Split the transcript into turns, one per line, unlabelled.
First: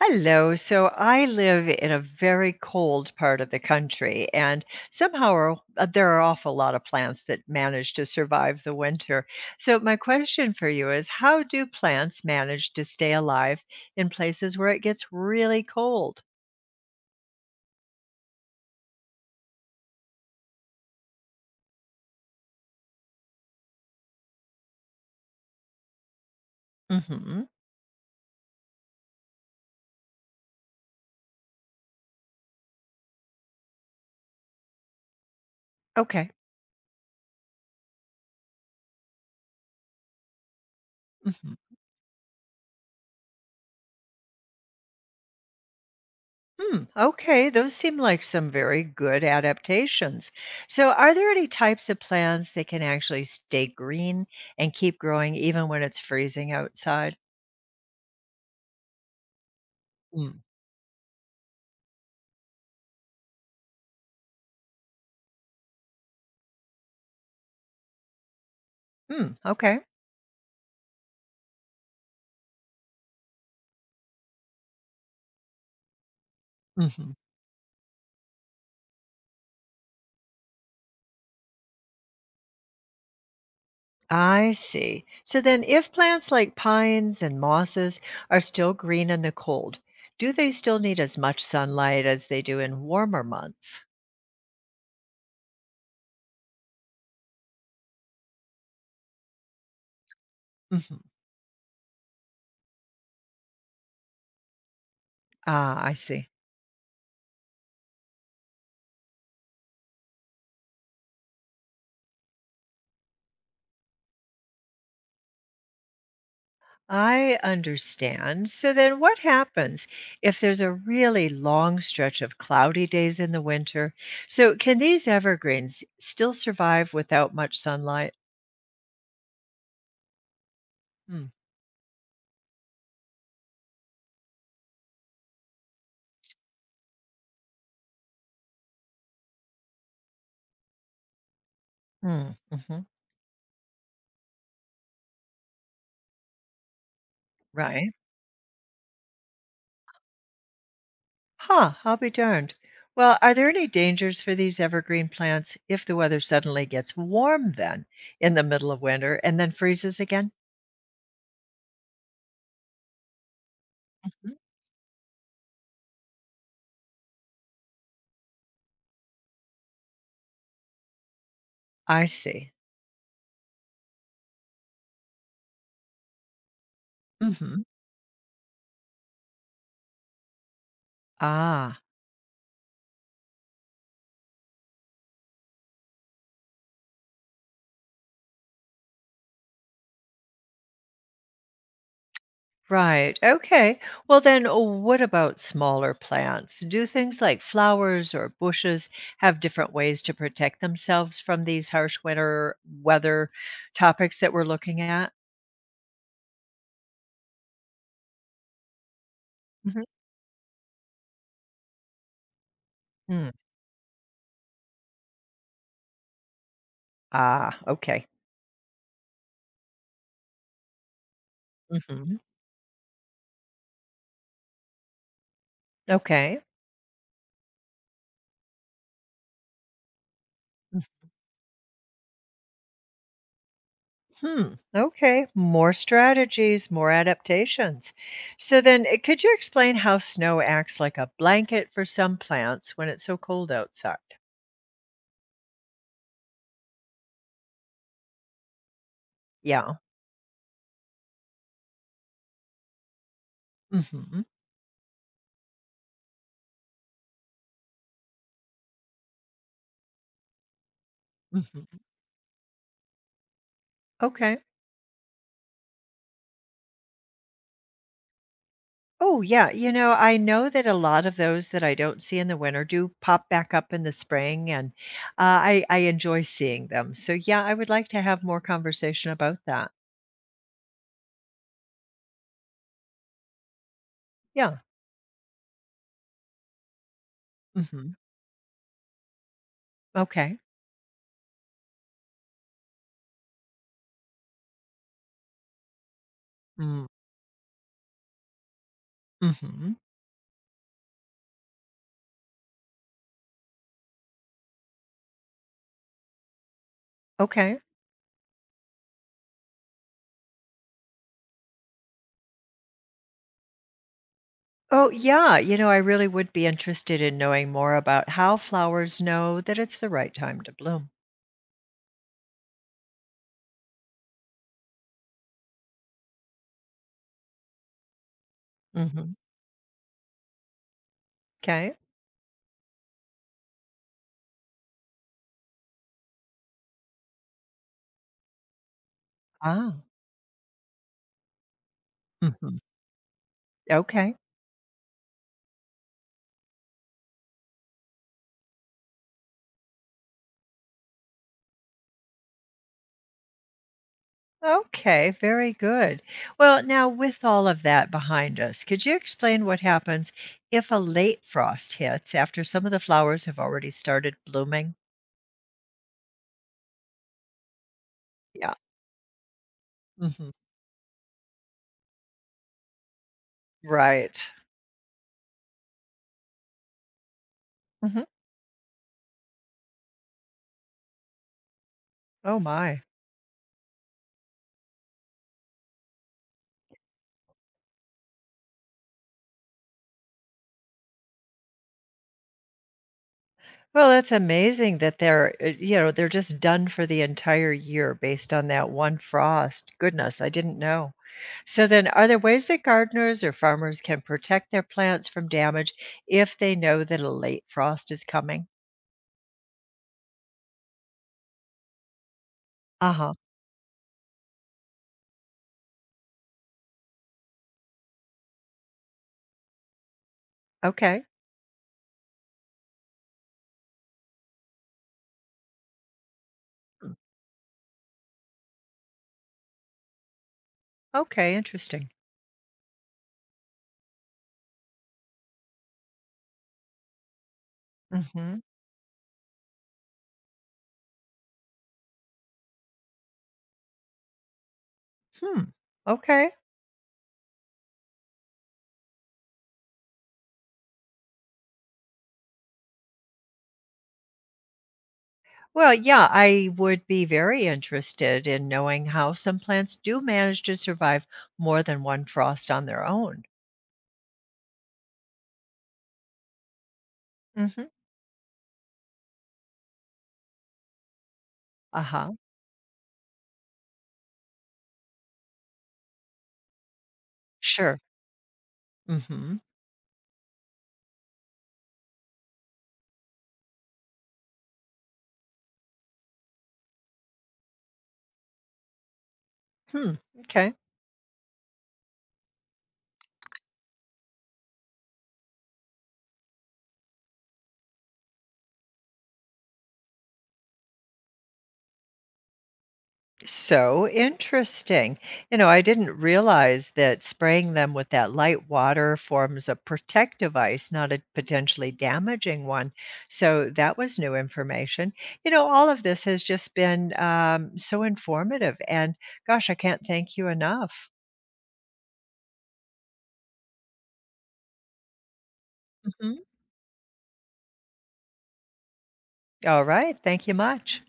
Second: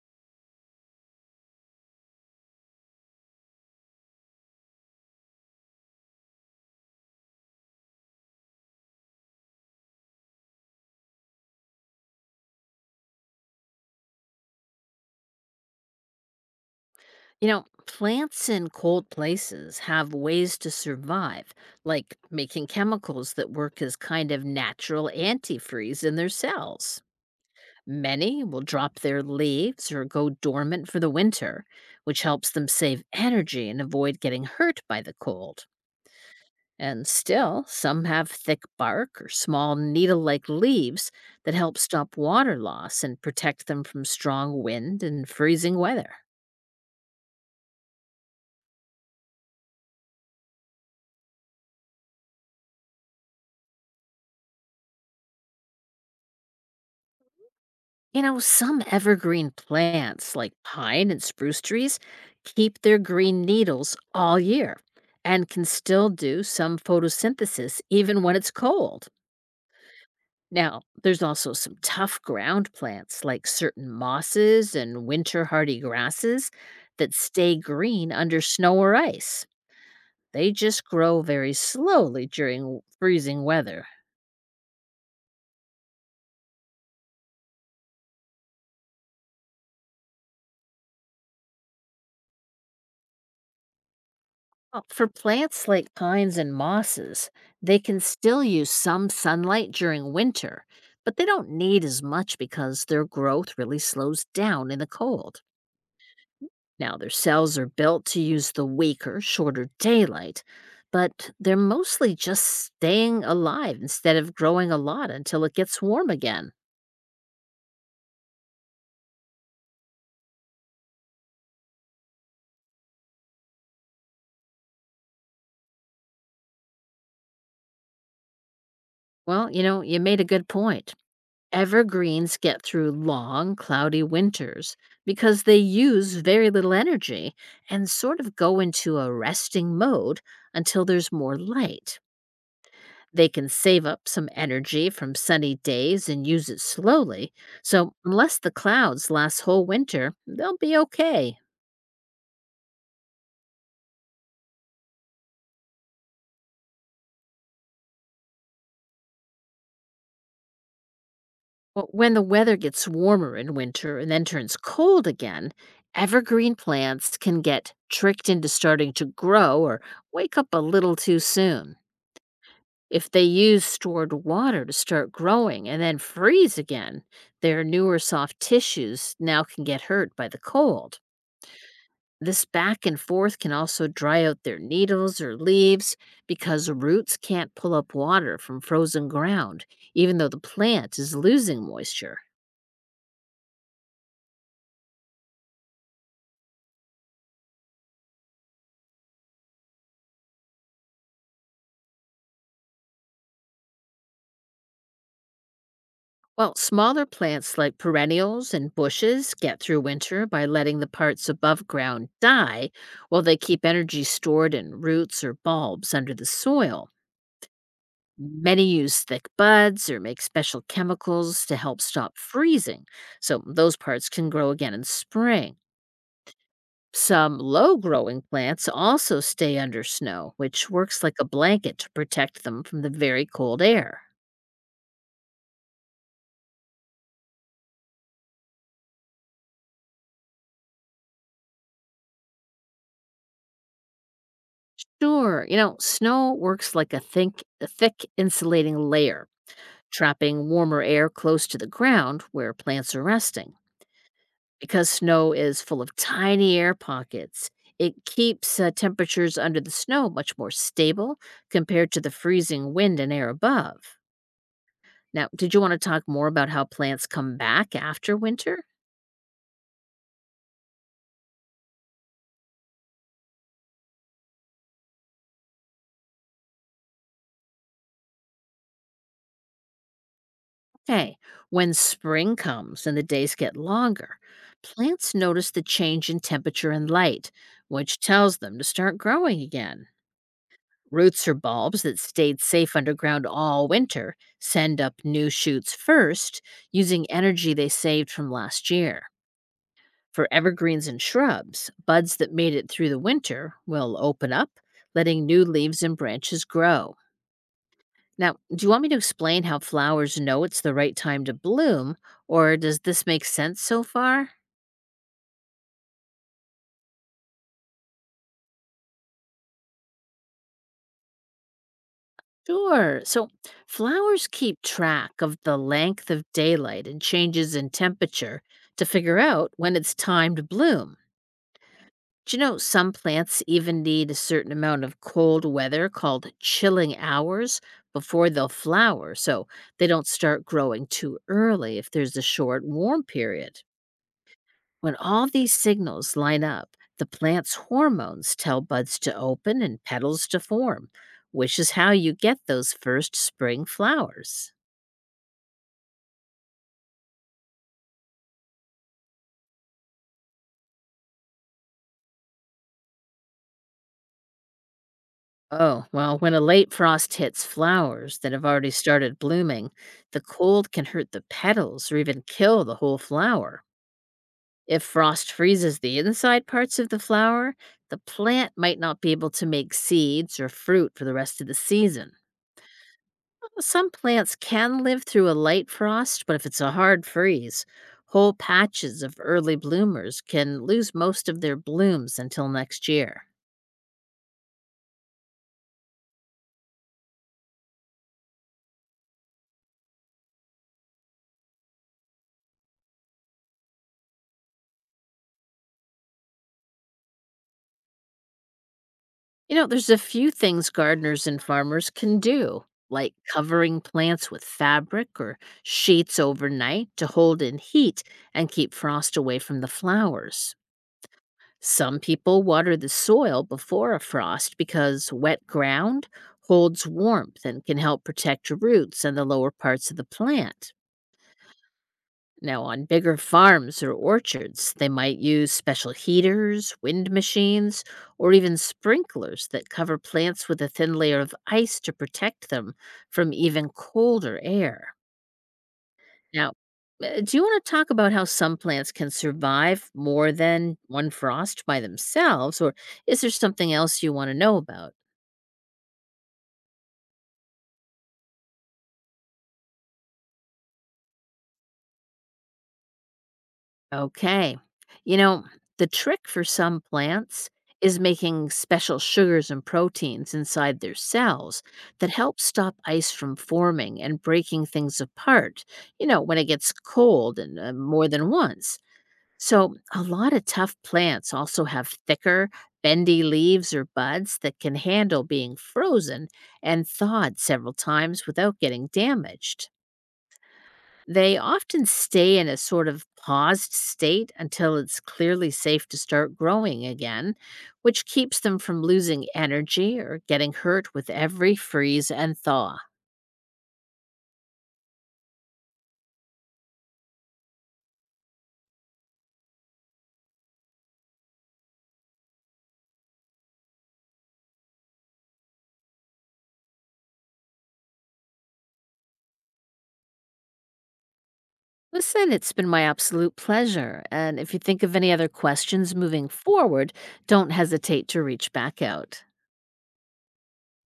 Hello. So I live in a very cold part of the country, and somehow or there are awful lot of plants that manage to survive the winter. So my question for you is, how do plants manage to stay alive in places where it gets really cold?
You know, plants in cold places have ways to survive, like making chemicals that work as kind of natural antifreeze in their cells.
Hmm.
Many will drop their leaves or go dormant for the winter, which helps them save energy and avoid getting hurt by the cold.
Okay.
And still, some have thick bark or small needle like leaves
Hmm.
that help stop water loss and protect them from strong wind and freezing weather.
Hmm. Okay. Those seem like some very good adaptations. So are there any types of plants that can actually stay green and keep growing even when it's freezing outside?
You know, some evergreen plants like pine and spruce trees keep their green needles all year and can still do some photosynthesis even when it's cold.
Mm, okay.
Now, there's also some tough ground plants like certain mosses and winter hardy grasses
Hmm.
that stay green under snow or ice. They just grow very slowly during freezing weather.
I see. So then, if plants like pines and mosses are still green in the cold, do they still need as much sunlight as they do in warmer months?
Well, for plants like pines and mosses, they can still use some sunlight during winter,
Hmm.
but they don't need as much because their growth really slows down in the cold.
Ah, I see.
Now, their cells are built to use the weaker, shorter daylight, but they're mostly just staying alive instead of growing a lot until it gets warm again.
I understand. So then, what happens if there's a really long stretch of cloudy days in the winter? So, can these evergreens still survive without much sunlight?
Well, you know, you made a good point.
Mm.
Evergreens get through long, cloudy winters because they use very little energy and sort of go into a resting mode until there's more light.
Mm-hmm.
They can save up some energy from sunny days and use it slowly,
Right.
so unless the clouds last whole winter, they'll be okay.
Huh, I'll be darned. Well, are there any dangers for these evergreen plants if the weather suddenly gets warm then in the middle of winter and then freezes again?
But when the weather gets warmer in winter and then
Mhm.
turns cold again, evergreen plants can get tricked into starting to grow or wake up a little too soon.
I see.
If they use stored water to start growing and then freeze again,
Mhm.
their newer soft tissues now can get hurt by the cold.
Ah,
This back and forth can also dry out their needles or leaves because roots can't pull up water from frozen ground, even though the plant is losing moisture.
right. Okay. Well, then what about smaller plants? Do things like flowers or bushes have different ways to protect themselves from these harsh winter weather topics that we're looking at?
While smaller plants like perennials and bushes get
Mhm.
through winter by letting the parts above ground die while
Hmm.
they keep energy stored in roots or bulbs under the soil.
Ah, okay.
Many use thick buds or make special chemicals to help stop
Hmm.
freezing, so those parts can grow again in spring.
Okay.
Some low growing plants also stay under snow, which works like a blanket to protect them from the very cold air.
Hmm. Okay. More strategies, more adaptations. So then, could you explain how snow acts like a blanket for some plants when it's so cold outside?
Sure, you know, snow works like a thick insulating layer,
Yeah.
trapping warmer air close to the ground where plants are resting.
Hmm.
Because snow is full of tiny air pockets, it keeps temperatures under the snow much more stable
Hmm.
compared to the freezing wind and air above.
Okay.
Now, did you want to talk more about how plants come back after winter?
Oh, yeah. You know, I know that a lot of those that I don't see in the winter do pop back up in the spring, and I enjoy seeing them. So, yeah, I would like to have more conversation about that.
Okay, when spring comes and the days get longer,
Yeah.
plants notice the change in temperature and light,
Hmm.
which tells them to start growing again.
Okay.
Roots or bulbs that stayed safe underground all winter send up new shoots first using energy they saved from last year.
Mm-hmm.
For evergreens and shrubs, buds that made it through the winter will open up, letting new leaves and branches grow.
Okay.
Now, do you want me to explain how flowers know it's the right time to bloom, or does this make sense so far?
Oh, yeah. You know, I really would be interested in knowing more about how flowers know that it's the right time to bloom.
Sure. So flowers keep track of the length of daylight and changes in temperature to
Hmm.
figure out when it's time to bloom.
Okay.
Do you know some plants even need a certain amount of cold weather called chilling hours before they'll flower so
Ah.
they don't start growing too early if there's a
Hmm.
short warm period?
Okay.
When all these signals line up, the plant's hormones tell buds to open and petals to form, which is how you get those first spring flowers.
Okay. Very good. Well, now, with all of that behind us, could you explain what happens if a late frost hits after some of the flowers have already started blooming?
Oh, well, when a late frost hits flowers that have
Yeah.
already started blooming, the
Hmm.
cold can hurt the petals or even kill the whole flower.
Right.
If frost freezes the inside parts of the flower, the
Hmm.
plant might not be able to make seeds or fruit for the rest of the season.
Oh, my.
Some plants can live through a light frost, but if it's a hard freeze, whole patches of early bloomers can lose most of their blooms until next year.
Well, that's amazing that they're just done for the entire year based on that one frost. Goodness, I didn't know. So then, are there ways that gardeners or farmers can protect their plants from damage if they know that a late frost is coming?
You know, there's a few things gardeners and farmers can do,
Uh huh.
like covering plants with fabric or sheets overnight to hold in heat and keep frost away from the flowers.
Okay.
Some people water the soil before a frost because wet ground holds warmth and can help protect your roots and the lower parts of the plant.
Okay. Interesting.
Now, on bigger farms or orchards, they might use special heaters, wind machines, or
Mm-hmm.
even sprinklers that cover plants with a thin layer of ice to protect them from even colder air.
Hmm. Okay.
Now, do you want to talk about how some plants can survive more than one frost by themselves, or is there something else you want to know about?
Well, yeah, I would be very interested in knowing how some plants do manage to survive more than one frost on their own.
Okay. You know, the trick for some plants
Mm-hmm.
is making special sugars and proteins inside their cells
Uh
that
huh.
help stop ice from forming and breaking things apart, you know, when it gets cold and
Sure.
more than once.
Mm hmm.
So, a lot of tough plants also have thicker, bendy leaves or buds that can handle being frozen and thawed several times without getting damaged.
Hmm. Okay.
They often stay in a sort of paused state until it's clearly safe to start growing again, which keeps them from losing energy or getting hurt with every freeze and thaw.
So interesting. You know, I didn't realize that spraying them with that light water forms a protective ice, not a potentially damaging one. So that was new information. You know, all of this has just been so informative. And gosh, I can't thank you enough.
Listen, it's been my absolute pleasure. And if you think of any other questions
Mhm.
moving forward, don't hesitate to reach back out.
All right. Thank you much.